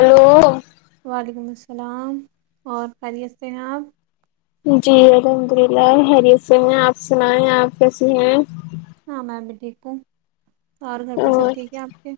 Hello وعلیکم السلام سلام اور خیریت سے ہیں اپ جی الحمد اللہ حریت سے ہیں آپ سنائیں آپ کیسی ہیں ہاں میم بھیٹیک ہے اور گھر پر سب ٹھیک ہے آپ کے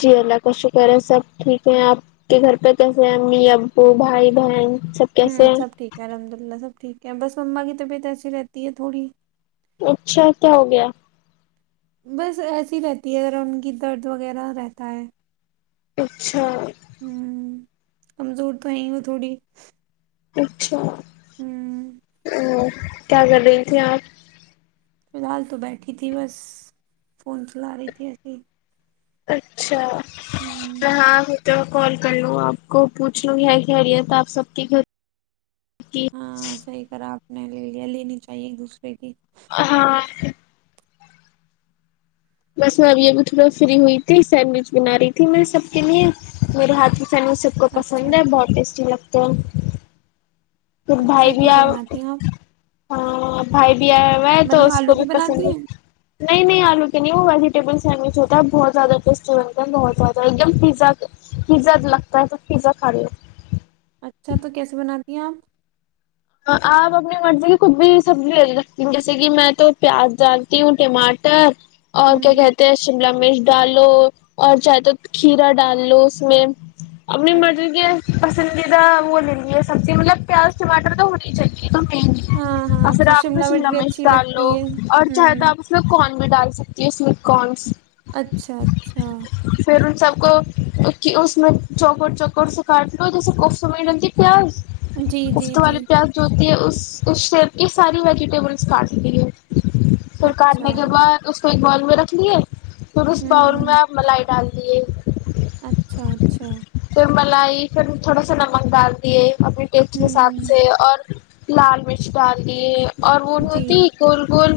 جی اللہ کا شکر ہے سب ٹھیک ہے آپ کے گھر پہ کیسے ہیں امی ابو بھائی بہن سب ہاں کیسے سب ہیں ٹھیک ہے الحمدللہ سب ٹھیک ہے بس اما کی طبیعت ایسی رہتی ہے تھوڑی اچھا کیا ہو گیا بس ایسی رہتی ہے اگر ان کی درد وغیرہ رہتا ہے ہوں [inaudible] کمزور تو ہے ہو تھوڑی اچھا ہوں تو کیا کر رہی تھھی آپ فی الحال تو بیٹھی تھی بس فون چلا رہی تھی ایسی اچھا تو ہاں تو کال کر لوں آپ کو پوچھ لوں کیا خ خریت آپ سب کی گھر کی ہاں صحیح کرا اپ نے نے لے لیا لینی چاہیے ایک دوسرے کی ہاں بس میں ابھی ابھی تھوڑا فری ہوئی تھی سینڈوچ بنا رہی تھی میں سب کے لیے میرے ہاتھ سمو سب کو اچھا پسند ہے بہت ٹیسٹی لگتا ہے تو پھر بھائی اچھا بھی کیسے آ بناتی ہیں آپ ہاں بھائی میں تو مطلب اس آلو کو بھی کی پسند بناتی ہے ہیں نہیں نہیں آلو کے نہیں وہ ویجیٹیبل سینڈوچ ہوتا ہے بہت زیادہ ٹیسٹینتا ہے بہت زیادہ ایک دم پز پزا لگتا ہے تو پیزا کھا لو اچھا تو کیسے بناات یاں اپ اپنی مرضی کو بھی سبزی رکھتی ہوں جیسے کہ میں تو پیاز ڈالتی ہوں ٹماٹر اور کیا ہوں کہتے ہیں شملا مر ڈالو اور چائے تو کھیرا ڈال لو اس میں انی مر اچھا کیا پسندیدہ وہ لے لیی ہے سبزی مطلب پیاز ٹماٹر تو ہونی چاہیے اور ہاں ہاں پھر اچھا اس میں شملہ بھی مرچ اچھی ڈال لو لگتی ہے چاہے تو ہوں اپ اس میں کوئی نہیں کر میں ڈال سکتی ہے سمپ کنس اچھا اچھا جوکر کاٹ کے اس میں جی جی جی ہوتے ہیں اس اس کی ساری ویجیٹیبلز کاٹ رہی ہے پھر اچھا کاٹنے کے بعد اس کو ایک بال د رکھھیے پس باؤول ہوں میں م لائی ڈال دیے اچھا اچھا پھر ملائی پھر تھوڑا سا نمک ڈال دیے اپنے ٹیسٹ کے ساتھ ہوں سے اور [inaudible] لال مرچ ڈالے اور وہ جی ہوتی گول گول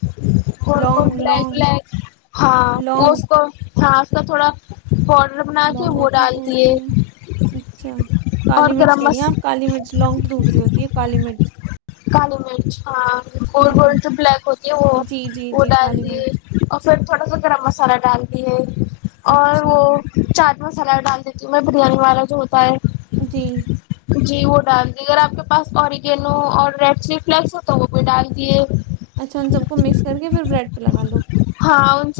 گ گ لونگ بلیک لونگ بلیک ہاں وہ لونگ کو تھاا اس کا تھوڑا پ لونگ ہوتی کیا ہوتی ہے اچھا کالی اور مرچ گرم کہہ رہی مس ہیں آپ کالی مرچ لونگ تو دوسری ہوتی ہے کالی مرچ کالی مرچ ہاں ہ گول گول جو بلیک ہوتی ہے وہ جی جی وہ جی ڈال کالی دیے مرچ اور پھر تھوڑا سا گرم مسالہ ڈالتی ہے اور اچھا وہ چار [inaudible] سلاد ڈال دیتی ہوں میں بریانی والا جو ہوتا ہے [inaudible] جی جی وہ [inaudible] ڈال دی اگر آپ کے پاس اوریگیلو اور ریڈ چلی فلیکس ہو تو وہ بھی ڈال دیے اچھا ان سب کو مکس کر کے پھر بریڈ پہ لگا لو ہاں ان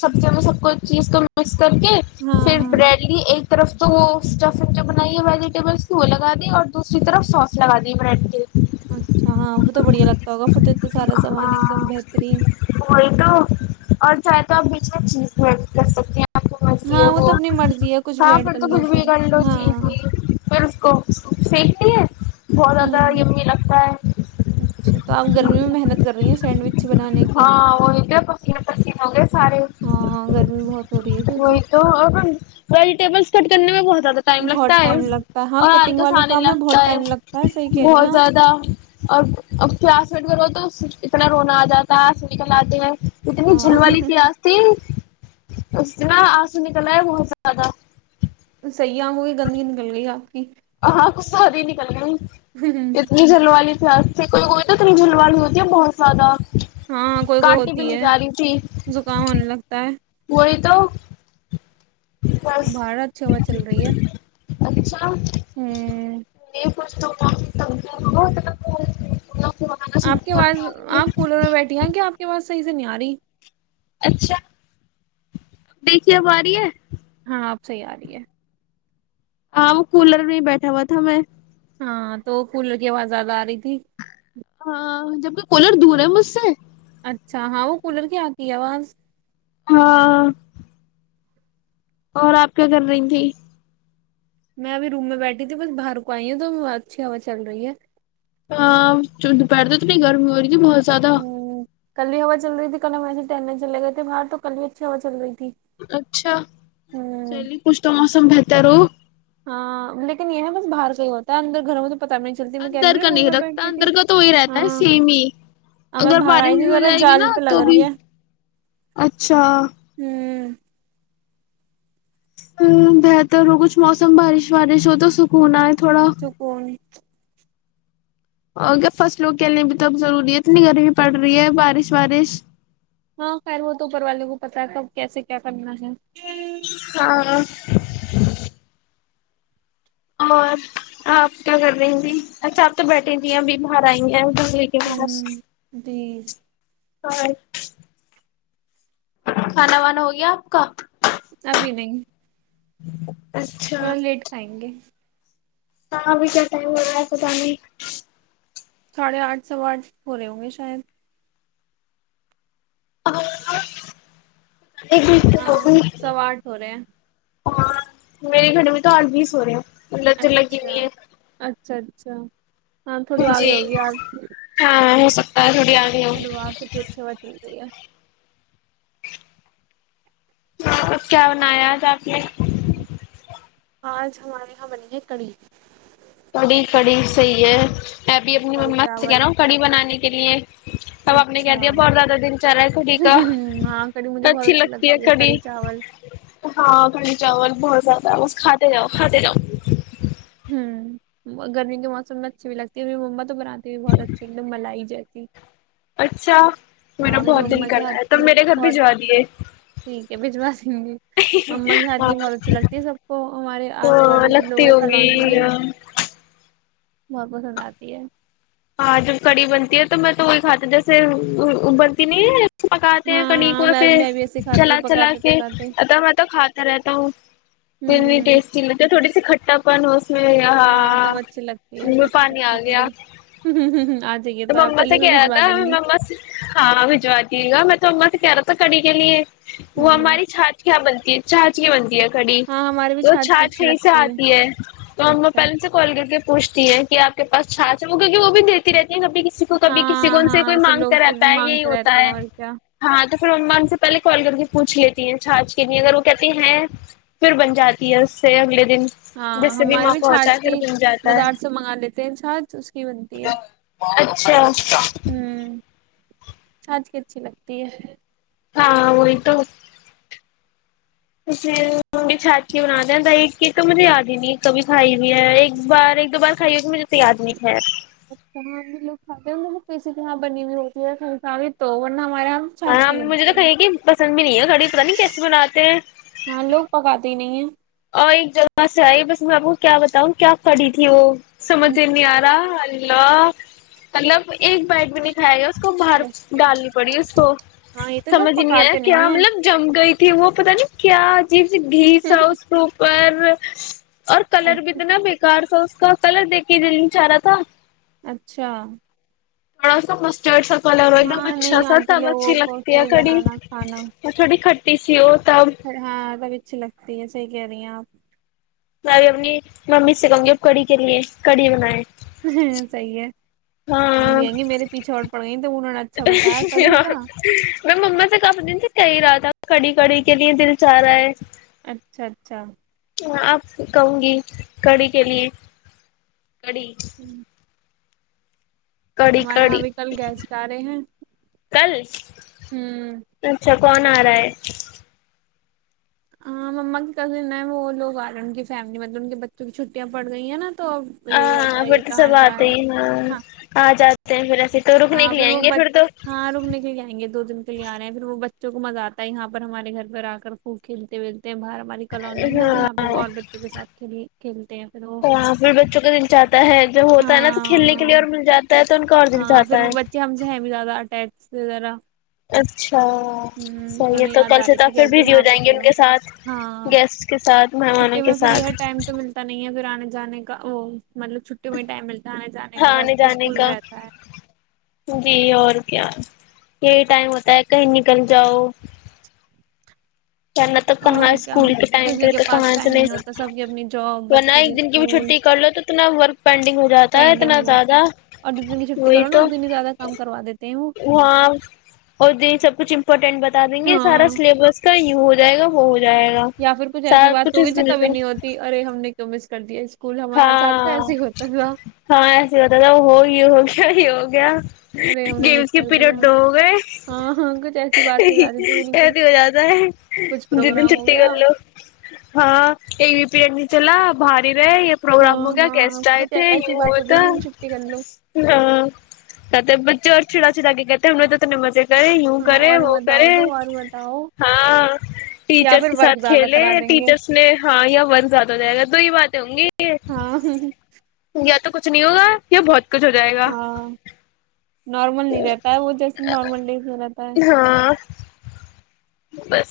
سب ج سب کو چیز کو [inaudible] کر کے ہاں پھر ہاں بریڈ لی ایک [inaudible] طرف تو وہ اسٹفنگ جو بنائی ہے ویجیٹیبلس بولا [inaudible] لگا دی اور دوسری طرف سوس لگا دی بریڈ کے اچھا ہاں وہ تو بڑھیا لگتا ہوگا پھر د تو سارا سامان ایک دم ہاں بہترین ر چیز کوڈ کر سکتے ہیں مجتی ہاں ہے وہ تو اپنی مرضی ہے کچھ ہ بھی ایڈ پھر کر تو لو کچھ بھی کنڈو ہاں چی ت پھر اس کو سیکتی ہے بہت ہوں زیادہ می لگتا ہے اچھا تو آپ گرمی میں محنت کر رہی ہیں سینڈوچ بنانے کی ہاں وہی پ پ پس ہو گئے سارے ہاں گرمی بہت ہو رہی ہے وہی کیونکہ تو ویجیل کٹ کرنے میں بہت زیادہ ٹائم بہت لگتا ہے ٹائم اس لگتا ہے ہاں اور کٹنگ والے توسنے کام میں بہت لگتا ہے ٹائم لگتا ہے صحیح کہہ رہی ہیں بہت آپ زیادہ اور ا کلاس میٹ کرو تو صف اتنا رونا آ جاتا ہے نکل آتے ہیں اتنی ہاں جلو والی پیاز تھی [inaudible] اس سے ن آنسو نکلا ہے بہت زیادہ [inaudible] سیح ہووں گی گندگی نکل گئی آپ ک ہاں گصہ د ہی نکل گ اتنی جل والی جس سے کوئی کوئی تو ترجول والی ہوتی ہے بہت زیادہ ہاںاں کوئی کوئی کاٹی بھی ہوتی نہیں ہے جا رہی زکام ہونے لگتا ہے کو تو بس باہر اچھی ہوا چل رہی ہے اچھا ہوں ج [unintelligible] کچ [unintelligible] آپ کے پاس آپ کولر میں بیٹھی ہیں کیا آپ کے پاس صحی سے نہیں یاری اچھا دیکھی اب ارہی ہے ہاں آپ صحیح آ رہی ہے ہاں وہ کولر میں بیٹھا ہوا تھا میں ہاں تو کولر کی آواز زیادہ آ رہی تھی ہاں جبک کولر دور ہے مجھ سے اچھا ہاں وہ کولر کی آتی ہے آواز ہاں اور آپ کیا کر رہی تھی میں ابھی روم میں بیٹھی تھی بس باہر کو آئی ہ تو اچھی ہوا چل رہی ہے ہاں دوپہر تو تو نہیں گرمی ہو رہی تھی بہت سد ہ کل ہی ہوا چل رہی تھی کل ہم ایسے تٹرنے چے گئے تھے باہ تو کل اچھی ہوا چل رہیھی اچھا چلیے کچھ تو موسم بہتر ہو ہاں لیکن یہ نا بس باہر کا ہی ہوتا ہے اندر گھروں میں تو پتہ بھی نہیں چلتی میں کہہ اندر رہی نا کا روم نہیں میں رکھتا بیٹھتی تھی اندر کا تو وہی رہتا ہاں ہے سیم ہی ہاں میں اگر باہر بارش آئی تھی بھی ہو ذرا جائے گی نا جال پہ تو لگ رہی بھی ہے اچھا ہ ہ بہتر ہو کچھ موسم بارش وارش ہو تو سکون ہے سکون اور کیا فصلوں کے لیے بھی توب ضروری ہے اتنی گرمی پڑ رہی ہے بارش وارش ہاں خیر ہو تو اوپر والوں کو پتا کب کیسے کیا کرنا ہے ہاں اور آپ کیا کر رہی تی اچھا آپ تو بیٹھی ت ہیں اب باہر آئی ہیں کے ہ بس جی اور کھانا وانا ہو گیا آپ کا ابھی نہیں ہ [unintelligible] تھوڑا لیٹ کھائیں گے ہاں ابھی کیا ٹائم لگا ہے پت گی ساڑھے آٹھ سو آٹھ ہو رہے ہوں گے شاید؟ ا ہاں سوا آٹھ ہو رہا ہیں ہاں میرے گھڑے میں تو آر بھی سو رہے ہو اچھا اچھا اچھا ہاں تھوڑی آ گئی ہوگی یار ا چلو آپ کےبھی اچھیا ہوا چل رہی ہے مب کیا بنایا آج آپ نے آج ہمارے یہاں بنی ہے کڑی کڑ کڑ سئ ے میں ابھی اپنی کڑی ما سے کہہ چاول رہا ہوں کڑی بنانے کے لیے اب آپ نے کیا اچھا دیا بہت زیادہ دل چار رہا ہے کڑی کا ہاں کڑی مجھے بہت اچھی لگتی ہے کھڑی کڑی چاول ہاں کڑی چاول بہت زیادہ بم کاتاتے جاؤ کاتاتے جاؤ ہ گرمی کے موسم میں اچھی بھی لگتی ہے محمت تو بنااتے بھی بہت اچھے مطل ملائی جائے ایک [inaudible] اچھا میرا ہاں مری بہت دل مما کے کر رہا ہاتھ ہے تب کی میرے گھر بہت بھجوا دیے ٹھیک ہے بھجوا دیں گے مما کے ہاتھ ہاں کی بہت اچھی لگتی ہے سب کو ہمارے تو آس پاس جیسے لوگ لگتی ہیں کالونی ہے ہوگی مب پسند آتی ہے ہاں جب کڑی بنتی ہے تو میں تو وہی کھاتی جیسے بنتی نہیں ہے پکاتے ہیں ہاں ہاں کڑوں میں سے میں بھی ایسے کھاتی چلا ہوں چلا پکاتے کے پکاتے ا میں تو کھاتا رہتا ہوں اتنی ہوں ٹیسٹی لگتی ہے تھوڑی سی [inaudible] ہاں تب اچھی لگتی ہے منہ میں کھٹتی پانی کھٹتی آ گیا تھوڑی آ جائیے تو آپ مما سے چلیے میں کہہ رہا بھجوا تھا میں دوں گی مما سے ہاں بھجوا دیوں گا میں تو اما سے کیا رہا تو کڑی کے لیے وہ ہوں ہماری چھات کیا بنتی چاہج کی بنتی ہے کڑی ہاں ہمارے بھی تو چھاچ کی اچھی چھاچیں سے لگتی آتی ہے تو ہمو اچھا اچھا پہلے سے کال کر کے پوچھ تی ہے کہ آ کے پاس چھچ ہے وہ کیک وہ بھی دیتی رہتی سبھی کسی کو کبھی کسی کو ہاں ان سے ہاں کوئی ایسے مانگ لوگ پھر کراتا ہے یہی مانگتے ہوتا رہتے ہیں ہے اور کیا ہاں تو پھر ما ان سے پہلے کال کر کے پوچھ لیتی ہیں چھچ کے لیے اگر وہ کہتے ہیں پھر بن جاتی ہے اس سے اگلے دن ہاں جس سے ہماراریے بھی موقع ہوتا ہے چھاچھ کی پھر بن جاتا بازار ہے سے منگا لیتے ہیں چھاچھ اس کی بنتی ہے اچھاچا سانج کی اچھی لگتی ہے ہاں وہی تو اس بھی چھاتھی بن د ہیں ایک چیز تو مجھے یاد ہی نہیں ہے کبھی کھائی ہوئی ہے ایک بار ایک دو بار کھائی ہوئی تو مجھے تو یاد نہیں کھ اچ ہم لوگ کھاتے ہیں کسی یہاں بنی ہوئی ہوتی ہے سنا تو ورنہ ہمارے یہاں ہاں چھاچ ہم کی مجھے تو بنتی ہے کھائیے کہ پسند بھی نہیں ہے گھاڑی پت نہیں کیسے بناتے ہیں ہاں لوگ پکاتے ہی نہیں اور ایک جگہ سے آئی بس میں آپ کو کیا بتاؤں کیا کڑی تھی وہ ہیں سمجے نہیں آارا لو مطلب ایک بائٹ بھی نہیں کائے گ اس کو باہر ڈالنی پڑی اس کو ہاں یہ تو لوگ سمجھ نہیں آیا پکاتے کیا ہیں مطلب جم گئی تھی وہ پتتا نہیں کیا جی بھیس آؤ اپر اور کلر بھی اچھا اتنا بےیکار تھا اس اس کا کلر دیک کے جل چ رہا تھا اچھا تھوڑا سا مسٹرڈ س کلر ایک دم ہاں اچھا نہیں سا آتی سب اچھی لوگوں کو لگتی ہے صحیح تھوڑی بنانا اور تھوڑی پی سی یو ر ہاں تب اچھی لگتی ہے صحیح کہہ رہی ہیں آپ میں بھی اپنی ممی سے کہوں گی ا کڑی کے لیے کڑی بنیں ہاں صحی ہے ہاں ممی کہیں گی میرے پیچھے اور پڑ گئی تو انہوں نے اچھا بتایا کڑی کا میں مما سے کافی دن سے کہی رہا تھا کڑی کڑی کے لیے دل چاہ رہا ہے اچھا اچھا آپ کہوں گی کڑی کے لیے کڑی کڑی ہمارے یہاں کڑی ابھی کل گیسٹ آ رہے ہیں کل ہوں اچھا کون آ رہا ہے ہاں مما کی کل ن وہ لگ آ رہے ہیں ان کی فیملی مطلب ان کے بچوں کی چھٹیاں پڑ گئی ہیں نا تو اب یہی ہوتا ہاں ہے یہ باکی سب کہاں آتے جائیں ہی ن ہاں آ جات سے ہاں پھر وہ ب ہاں رک کےے آئیں گے دو دن کے لیے آ رہے ہیں پھر وہ بچ چ کو مزہ آتا ہے یہاں پر ہمارے گھر پر آ کر خوب کھیلتے ہو باہر ہماری کالونی ہے نا تو یہاں پہ ب ہاں اور بچوں کے ساتھ کھیلی کھیلتے ہیں پھر وہ جو ہوتا ہے نا تو ہاں کھیلنے کے لیے ہاں اور مل جاتا ہے تو ان کا اور دل ہاں چاہتا پھر ہے وہ بچے ہم سے ہیں بھی زیادہ اٹیچ جذرا اچھا صحیح ہے نہیں تو یاد کل آ سے رہی تو تھی پھر کہتی بزی ہو وہاں پہ جائیں گے ان چلو کے ساتھ ہاں گیسٹ کے ساتھ مہمانوں چھٹی کے میں پھر یہ ساتھ ٹائم تو ملتا نہیں ہے پھر جانے کا وہ مطلب چھٹی میں ٹائم ملتا ہے آنے جانے کا ویسے آنے تو جانے اسکول کا رہتا ہے جی اور یہی ٹائم ہوتا ہے کہیں نکل جاؤ ورنہ تو اور کہاں کیا اسکول کے ٹائم کسی پہ کے تو پاس کہاں سے ٹائم ہوتا نہیں سب کی اپنی جاب ورنہ بچوں ایک دن کی بھی اسکول چھٹی کر لو تو اتنا ورک پینڈنگ ہو جاتا ہے پینڈنگ اتنا ہو جاتا ہے زیادہ اور جس دن کی چھٹی وہی کرو نا تو اس دن ہی زیادہ کام کروا دیتے ہیں وہ وہاں اور د سب کچھ امپورٹینٹ بتا دیں گے سارا ہاں سلیبس ہو جائے گا بہ یا پھر کچھ ایسی بات ہوگی جو پہ کبھی نہیں ہوتی ارے ہم نے کیوں مس کر دیا اس ہاں ہاں ایسی بات تھاا ہوگی ہوگ یہ ہوگ گیا ارے ہم گ نے مس اس کے کر دیا پیریڈ دو گئے ہاں ہاں کچھ ایسی بات ہو ای جاتی تھی بالکل ہو جیاد ہے کچھ ج دن پروگرام ہو چھٹی گیا کر لو ہاں ای بھی پیریڈ چلا باری ر پروگرام ہاں ہو گیا ہاں گیسٹ آئے کچھ ای- تھے ایسی یو ہو بات ہوتی ہے تھا جن چھٹی کر لو ہتے بچے اور چھڑا چھا گے کہتے انوں تو ن مزے کرے یوں ہاں کرے اور وہ بتاؤ کرے تو اور بتاؤ ہاں یا ٹیچرس پھر کے ورک ساتھ زیادہ کھیلے کرا دیں گے ٹیچرس نے ہاں یہ ورک زیادہ ہو جائے گا تو ہی بات تووں گے ہاں ہ تو کچھ نہیں ہوگا یہ بہت کچھ ہو جائے گا ہاں نارمل نہیں رہتا ہے وہ جیسے نارمل ڈز میں رہتا ہے ہاں بس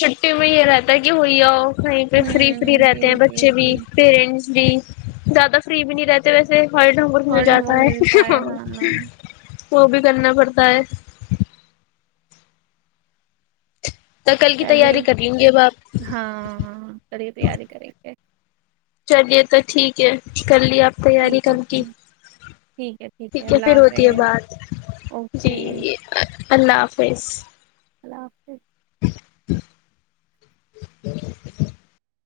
چھٹی میں یہ رہتا ہے کہ ہو آؤ وہیں پہ فری فری ہوں رہتے جی ہیں جی بچے بھی جی پیرنٹس بھی زیادہ فری بھی نہیں رہتے ویسے ہر ڈھنگ پ کل اور ڈھمک جاتا ملتا ہاں ہے وہ بھی کرنا پڑتا ہے تو کل کی چلیے تیاری کر لیں گے اب آپ ہاں ہاں کرری تیاری کر گ چلیے تو ٹھیک ہے کر ل آپ تیاری ٹھیک ہے کم کی ٹھیک ٹھیک ہے ٹھیک ہے اللہ پھر ہوتی ہے حافظ بات اوکے جی اللہ حافظ اللہ حافظ [inaudible]